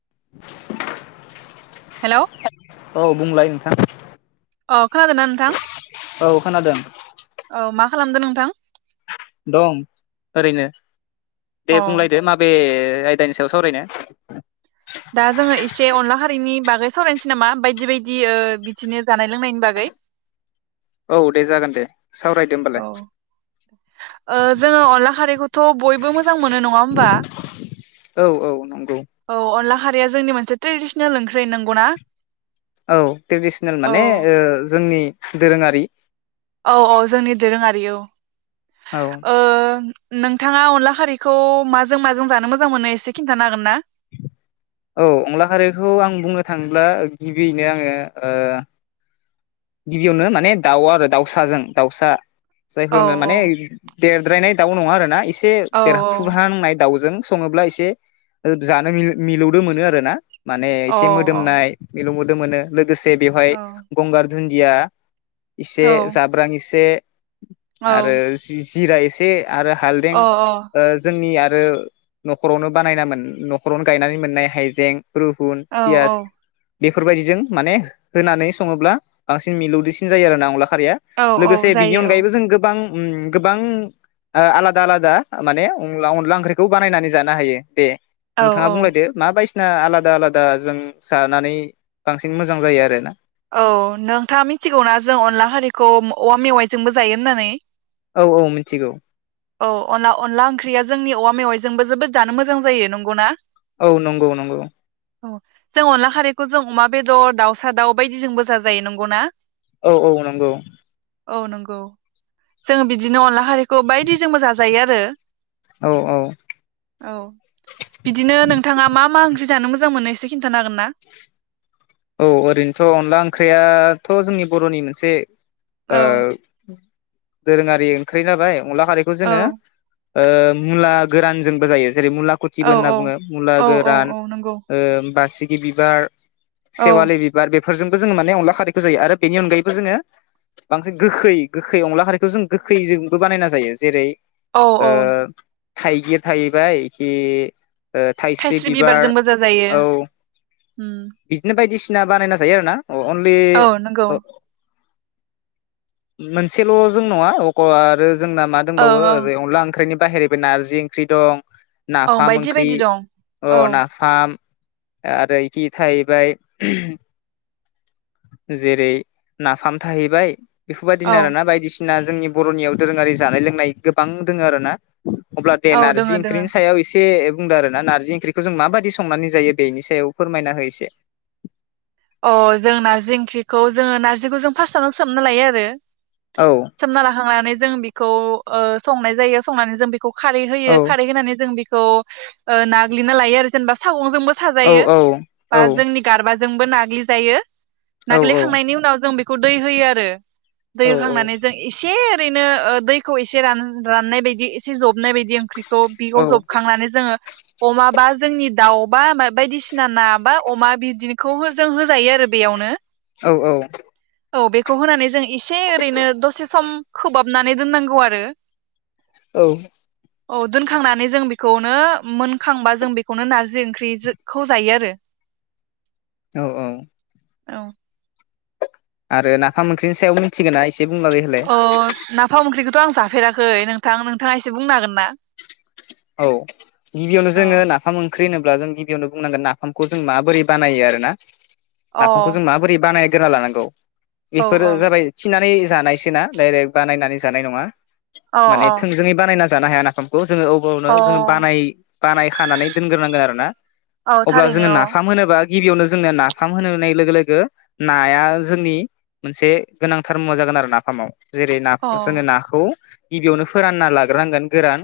[inaudible] Hello औ बुंलाय नोंथां अ खोनादोंना नोंथां? औ खोनादों औ मा खालामदो नोंथां? दं ओरैनो दे अ बुंलायदो माबे आयदानि सायाव सावरायनो दा जोङो एसे अनला खारैनि बाग गै सावरायनोसै नामा बायदि बायदि ओ बिदिनो जानाय लोंनायनि बागै? औ दे जागोन दे सावरायदो होमबालाय औ ओ जोङो अनला खारैखौथ' बयबो मोजां मोनो नङा होमबा? औ औ नंगौ औ अनला खार रैया जोंनि मोनसे ट्रेडिसिनेल ओंख्रि नांगौ ना? औ ट्रेडिसिनेल माने ओ जोंनि दोरोङारि औ औ जोंनि दोरोङारि औ औ ओ नोंथाङा अनला खारैखौ माजों माजों जानो मोजां मोनो एसे खिन्थानो हागोन ना? औ अनला खारैखौ आं बुंनो थाङोब्ला गिबियैनो आङो ओ गिबियावनो माने दाउ आरो दाउसाजों दाउसा जायखौ औ होनो माने देरद्रायनाय दाउ नङा आरोना इस से औ देरफुहां नाय दाउजों सङोब्ला एसे ओ जानो मिल मिलौदो मोनो आरो ना माने औ एसे औ मोदोमनाय मिलौद दो मोनो लोग गोसे बेवहाय औ गंगार दुन्दिया इसे जाब्रां इसे औ आरो जि-जिराय से । आरो हालदें औ ओ जोंनि आ आरो न'खरावनो बानायना मोन न'खरावनो गायनानै मोननाय हाइजें। रुगुन औ पियास औ बेफोरबायदिजों माने होनानै सङोब्ला बांसिन मिलौदोसिन जायो आरोना अनला खारिया औ औ लोगोसे बिनि जायो अनगायैबो जों गोबां गोबां आलादा आलादा माने अन अनला ओंख्रिखौ बानायनानै जानो हायो दे। औ नोंथाङा बुंलायदो मा बायस आलादा आलादा जों जानानै बांसिन मोजां जायो आरोना। औ नोंथाङा मिथिगौना जों अनला खारिखौ औवा मेवाइजोंबो जायो होननानै? औ औ मिथिगौ। औ अनला अनला ओंख्रिया जोंनि औवा मेवाइजोंबो जोबोद जानो मोजां जायो नंगौना? औ नंगौ नंगौ। जों अनला खारैखौ जों अमा बेदर दाउसा दाउ। बायदिजोंबो जायो नंगौना? औ औ नंगौ। औ नंगौ जोङो बिदिनो अनला खारिखौ बायदि जोंबो जाजायो आरो। औ औ बिदिनो नोंथाङा मा मा ओंख्रि जानो मोजां मोनो एसे खिन्थानो हागोनना? औ ओरैनोथ' अनला ओंख्रियाथ' जोंनि बर'नि मोनसे औ ओ दोरोङारि ओंख्रि जाबाय अनला खारैखौ औ जोङो ओ मुला गोरानजोंबो जायो। जेरै मुला खुथिबो औ होनना औ बुङो मुला औ औ गोरान औ नंगौ ओ बासि बिबार औ सेवालि बिबार बे बेफोरजोंबो जोङो माने अनला खारैखौ जायो आरो बेनि अनगायैबो जोङो बांसिन गोखै गोखै अनला खारैखौ जों गोखैजोंबो बानायना जायो जेरै औ औ ओ। थाइगिर थाहैबाय इखि ओ थाइस्रि बिबार बिबारजोंबो जाजायो औ। उम बिदिनो बायदिस सिना बानायना जायो आरोना। अनलि औ नंगौ मोनसेल' जों नङा अ आरो जोंना मा दंबाव ओं ओं ओै अनला ओंख्रिनि बाहेरैबो नारजि ओंख्रि दं। ओं नाफाम बायदि ओंख्रि बायदि दं अ औ नाफाम। आरोखि थाहैबाय जेरै नाफाम थाहैबाय औ बेफोरबायदिनो आरोना बायदिसिना जोंनि बर'नियाव दोरोङारि जानाय लोंनाय गोबां दों आरो ना। अब्ला दे औ नारजि दोङो दोङो ओंख्रिनि सायाव एसे बुंदों आरो ना नारजि ओंख्रिखौ जों माबाददि संनानै जायो बेनि सायाव फोरमायना होय एसे। अ जों नारजि ओंख्रिखौ जोंङो नारजिखौ जों फार्स्टआवनो सोमना लायो आरो औ सोमना लाखांनानै जों बेखौ संनाय जायो संनानै जों बे खौ खारै होयो औ खारै होनानै जों बे खौ नाग्लिना लायो आरो जेनेबा सागं जोंबो औ साजायो औ औ बा जोंनि गारबा जोंबो नाग ग्लि जायो। औ नाग्लिखांनायनि उनाव जों बे खौ दै होयो आरो दै औ होखांनानै जों इसे एसे ओरैनो दैखौ एसे राननाय बायदि एसे जब जबनाय बायदि ओंख्रिखौ बिगाव जबखांनानै जोंङो अमाबा जोंनि दाउबा बायदिसिना ना बा अमा बिद खौ जों होजायो आरो बेयावनो। औ औ औ बेखौ होनानै जों एसे ओरैनो दसे सम खहाबनानै दोननांगौ आरो औ औ दोनखांनानै जों बेखौनो मोनखांबा जों बेखौनो नारजि ओंख्रिखौ जायो आरो औ औ औ आरो नाफाम ओंख्रिनि सायाव मिथिगोना एस अ नाफाम ओंख्रिखौ थ' आं जाफेराखै नोंथां नोंथाङा एसे बुंनो हागोन ना? औ गिबियावनो अ जोंङो नाफाम ओंख्रि ख्रि होनोब्ला जों गिबियावनो बुंनांगोन नाफामखौ जों माबोरै बानायो आर ना नाफामखौ जों माबोरै बानाय गोना लानांगौ। औ बेफोरो जाबाय थिना नै जानायसो ना डायरेक्ट बा नायनानै जानाय नङा अ माने अ थोंजोङै बानायना‌ जानो हाया नाफामखौ जोङो औ बवनो जोङो अ बानाय बानाय खानानै दोनग्रोनांगोन आरो ना औ अब्ला थारैनो जोङो नाफाम होनोबा गिबियावनो जोंनो नाफाम होनो नाय लोगो लोगो नाया जोंनि मोनसे गोनांथार मुवा जागोन आरो नाफामाव। जेरै औ नाखौ जोङो नाखौ गिबियावनो फोरानना लाग्रोनांगोन गोरान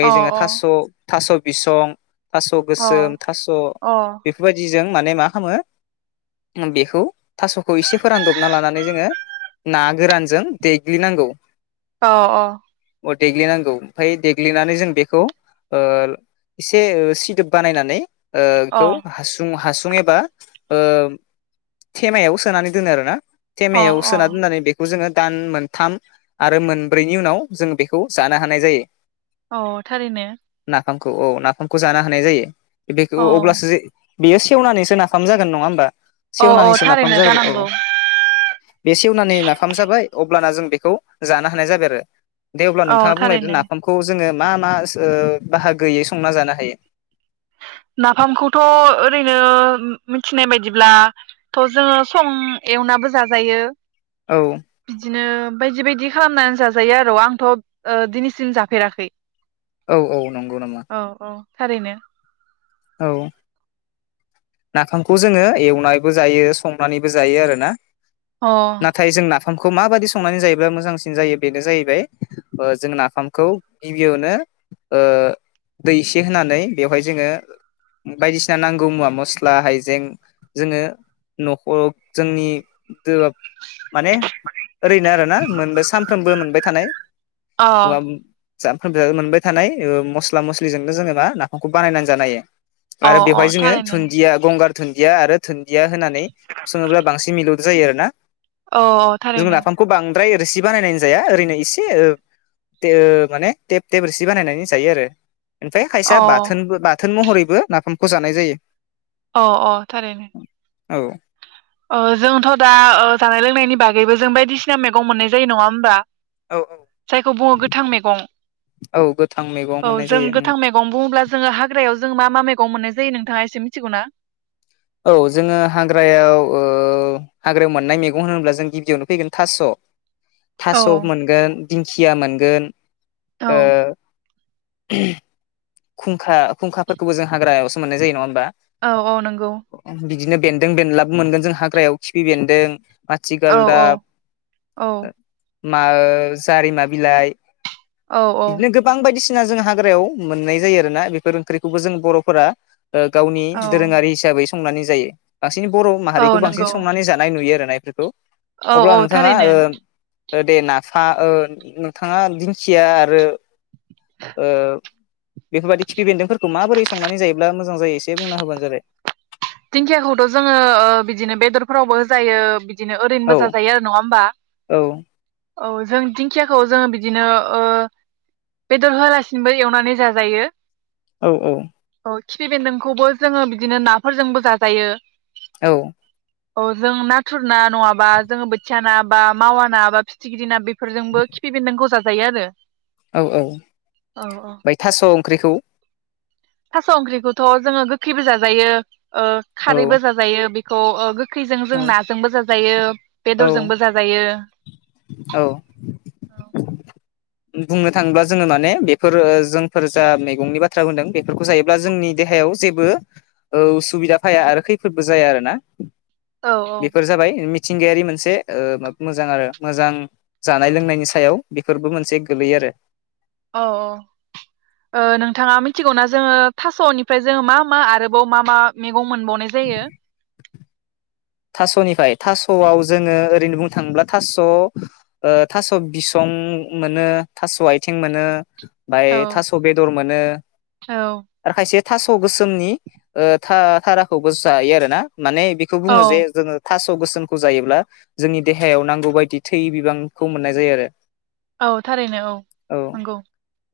औ जोङो थास'‌ थास' बिसं थास' अ गोसोम थास' अ बेफोरबायदि जों माने मा खालामो बेखौ थासखौ एसे फोरानदबना लानानै जोङो ना गोरानजों देग्लिनांगौ। अ अ अ देग्लिनांगौ ओमफाय देग‌ ग्लिनानै जों बेखौ ओ एसे सिदोब बानायनानै ओ खौ हासुं-हास सुं एबा ओ थेमायाव सोनानै दोनो आरो ना अ थेमायाव सोना दोननानै बेखौ जोङो दान मोनथाम आरो मोनब्रैनि उनाव जों बेखौ जानो हानाय जायो। औ थारैनो फामखौ औ नाफामखौ जानो हानाय जायो। बेखौ औ अब्लासो जे बेयो सेवनानैसो नफाम जागोन नङा होमबा औ औ सेवनानैसो नाफाम थारैनो जागो औ जानांगौ बे सेवनानै नाफाम जाबाय औ अब्लाना जों बेखौ जानो हानाय जाबाय आरो। दे अब्ला औ नोंथाङा बुंलायदो थारैनो नाफाम जोङो मा मा ओ बाहागोैयै संना जानो हायो‌? नाफामखौथ' ओरै ओ मिथिनाय बायदिब्लाथ' जोङो सं एवनाबो जाजायो औ बिदिनो बायदि बायदि खालामनानै जाजायो आरो आंथ' ओ दिनैसिम जाफेराखै औ औ नंगौ नामा औ औ थारैनो औ नाफामखौ जोङो एवनानैबो जायो संनानैबो जायो आरोना। अ नाथाय जों ना फामखौ माबादि संनानै जायोब्ला मोजांसिन जायो बेनो जाहैबाय ओह जों नाफामखौ गिबियावनो ओह दै एसे होनानै बेवहाय जोङो बायदिसिना नांगौ मुवा मसला प्ला हाइजें जोङो न'खग जोंनि दोवाब माने ओरैनो आरोना मोन सानफ्रोमबो मोनबाय थानाय अ जामफ्रोम जावोम मोनबाय थानाय ओह मस्ला मस्लिजोंनो जोङो मा नाफामखौ बानायनानै जानो हायो अ आरो अ बेवहाय जोङो थारैनो थुनद गंगार दुन्दिया आरो दुन्दिया होनानै सोङोब्ला बांसिन मिलौद जायो आरो ना अह थारैनो फ्राय रोसि बानायनानै जाया ओरैनो एसे ओह तो माने टेब टेब रोसि बानायनानै जायो आरो। ओमफ्राय अ खायसेया बाथोनबो बा थोन महरैबो नाफामखौ जानाय जायो। अ अ थारैनो औ। ओह जोंथ' दा ओह जानाय लोंनायनि बागैबो जों बायदिसिना मैगं मोननाय जायो नङा होमबा। औ औ जायखौ बुङो गोथां मैगं औ गोथां मैगं औ मोननाय जों जायो गोथां मैगं बुङोब्ला जोङो हाग्रायाव। जों मा मा मैगं मोननाय जायो नोंथाङा एसे मिथिगौ ना? औ जोङो हाग्रायाव ओह हाग्रायाव मोननाय मैगं होनोब्ला जों गिबियावनो फैगोन थास' औ थास' मोनगोन दिंखिया मोनगोन औ ओ खुंखा खुंखाफोरखौबो जों हाग्रायावसो मोननाय जायो नङा होमबा औ औ नोंगौ दिनो बेन्दों बेनलाबो मोनगोन जों हाग्रायाव खिफि बेन्दों औ औ माथिगालदाब ओ मा ओ जारिमा बिलाइ औ औ इदिनो गोबां बायदिसिन ना जों हाग्रायाव मोननाय जायो आरोना बेफोर ओंख्रिखौबो जों बर'फोरा ओह गावनि औ दोरोङारि हिसाबै [unintelligible] जायो [unintelligible] बर' माहारिखौ औ बांसिन नंगौ संनानै जानाय नुयो आरोना। [unintelligible] औ अब्ला औ नोंथाङा थारैनो ओम ओ दे नाफा ओ नोंथाङा दिंखिया आरो ओ बेफोरबायदि खिफि बेन्दोंफोरखौ माबोरै संनानै जायोब्ला [unintelligible] [unintelligible] जायो एसे बुंना होबानो जाबाय। दिंखियाखौथ' जोङो ओ बिदिनो बेदरफोरावबो होजायो [unintelligible] दिनो औ ओरैनबो जाजायो आरो नङा होमबा। औ औ जों दिंखियाखौ जोङो बिदिनो ओ बेदर होलासिनोबो एवनानै जाजायो। औ औ। औ खिफि बेन्दोंखौबो जोङो बिदिनो ना फोरजोंबो जाजायो। औ। औ जों नाथुर ना नङाबा जोङो बोथिया ना बा मावा ना बा फिथिग्रि ना बेफोरजोंबो खिफि बेन्दोंखौ जाजायो आरो। औ औ औ औ बाय थास' ओंख्रिखौ थास' ओंख्रिखौथ' जोङो गोखैबो जाजायो। ओ औ खारैबो जाजायो बे [unintelligible] [unintelligible] जों औ नाजोंबो जाजायो बेदरजोंबो जाजायो औ। बुंनो थाङोब्ला जोङो माने बेफोरो जोंफोर जा मैगंनि बाथ्रा बुंदों बेफोरखौ जायोब्ला जोंनि देहायाव जेबो ओ उसुबिदा फाया आरो खैफोदबो जाया आरोना। औ बेफोर जाबाय [unintelligible] मिथिंगायारि मोनसे ओ माब मोजां आरो मोजां जानाय लोंनायनि सायाव बेफोरबो मोनसे गोलैयो आरो। औ औ ओ नोंथाङा मिथिगौना जोङो थास'निफ्राय जोङो मा मा आरोबाव मा मा [unintelligible] [unintelligible] मोनबावनाय जायो? थास'निफाय थास'आव जोङो ओरैनो बुंनो थाङोब्ला थास' ओ थास' बिसं मोनो थास' आइथिं मोनो। बाय औ थास' बेदर मोनो औ आरो खायसे थास' गोसोमनि ओ था -थाराखौबो जायो आरो ना। माने बेखौ औ बुङो जे जोङो थास' [unintelligible] गोसोमखौ जायोब्ला जोंनि देहायाव नांगौ बायदि थै बिबांखौ मोननाय जायो आरो। औ थारैनो औ नंगौ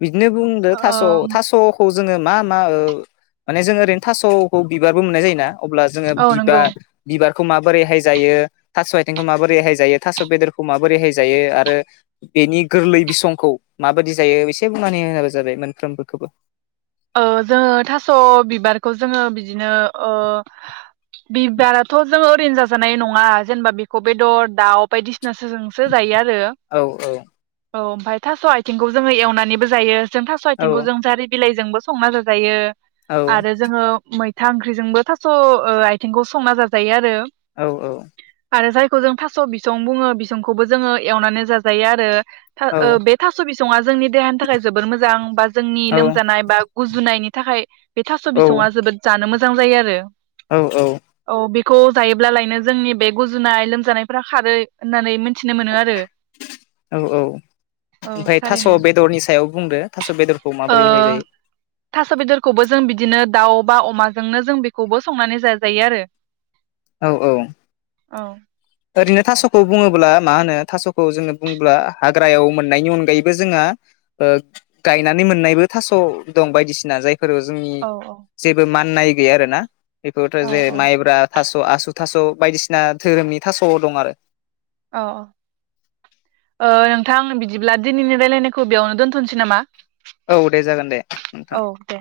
बिदिनो बुंदो थास' ओ थास'खौ जोङो मा मा ओ माने जोङो ओरैनो थास'खौ बिबारबो मोननाय जायोना अब्ला जोङो औ बिबा नंगौ बिबारखौ माबोरैहाय जायो थास' आइथेंखौ माबोरैहाय जायो थास' बेदरखौ माबोरैहाय जायो आरो बेनि गोरलै बिसंखौ माबादि जायो बिसे बुंनानै [unintelligible] जाबाय मोनफ्रोमखौबो ओ जोङो थास' बिबारखौ जोङो बिदिनो ओ बिबाराथ' जोङो ओरैनो जाजानाय नङा जेनबा बिखौ बेदर दाउ बायदिस [unintelligible] सोजोंसो जायो आरो औ औ ओमफाय थास' आइथिंखौ जोङो एवनानैबो जायो जों थास' औ आथिंखौ जों जारि बिलाइ जोंबो संना जाजायो औ आरो जोङो मै था ओंख्रिजोंबो थास' ओ आइथेंखौ संना जाजायो आरो औ औ आरो जायखौ जों थास बिसं बुङो बिसंखौबो जोङो एवनानै जाजायो आरो था औ ओ बे थास' बिसङा जोंनि देहानि थाखाय जोबोर मोजां बा जोंनि औ लोमजानाय बा गुजुनायनि थाखाय बे थास' बिसङा जोबोद जानो मोज जां जायो आरो औ औ खौ जायोब्लालायनो जोंनि बे गुजुनाय लोमजानायफ्रा खारो होननानै मोन ‌ औ औ औ ओमफ्राय थास' थारैनो बेदरनि सायाव बुंदो थास' बेदरखौ ओ माबोरैहाय जायो थास' बेदरखौबो जों बिदिनो दाउ बा अमाजोंनो जों बेखौबो संनानै जाजायो आरो औ औ औ ओरैनो थास'खौ बुङोबोला मा होनो थास'खौ जोङो बुंब्ला हाग्रायाव मोननायनि अनगायैबो जोङा ओ गायनानै मोननायबो थास' दं बायदिसिना जाय फोरो जोंनि औ जेबो मा नाय गैया आरोना बेखौथ' औ जे औ माइब्रा थास आसु थास' बायदिसिना धोरोमनि थास' दं आरो औ अ ओ नोंथां बिदिब्ला दिनैनि रायलायनायखौ बेयावनो दोनथ'नोसै नामा औ दे जागोन दे नोंथां औ दे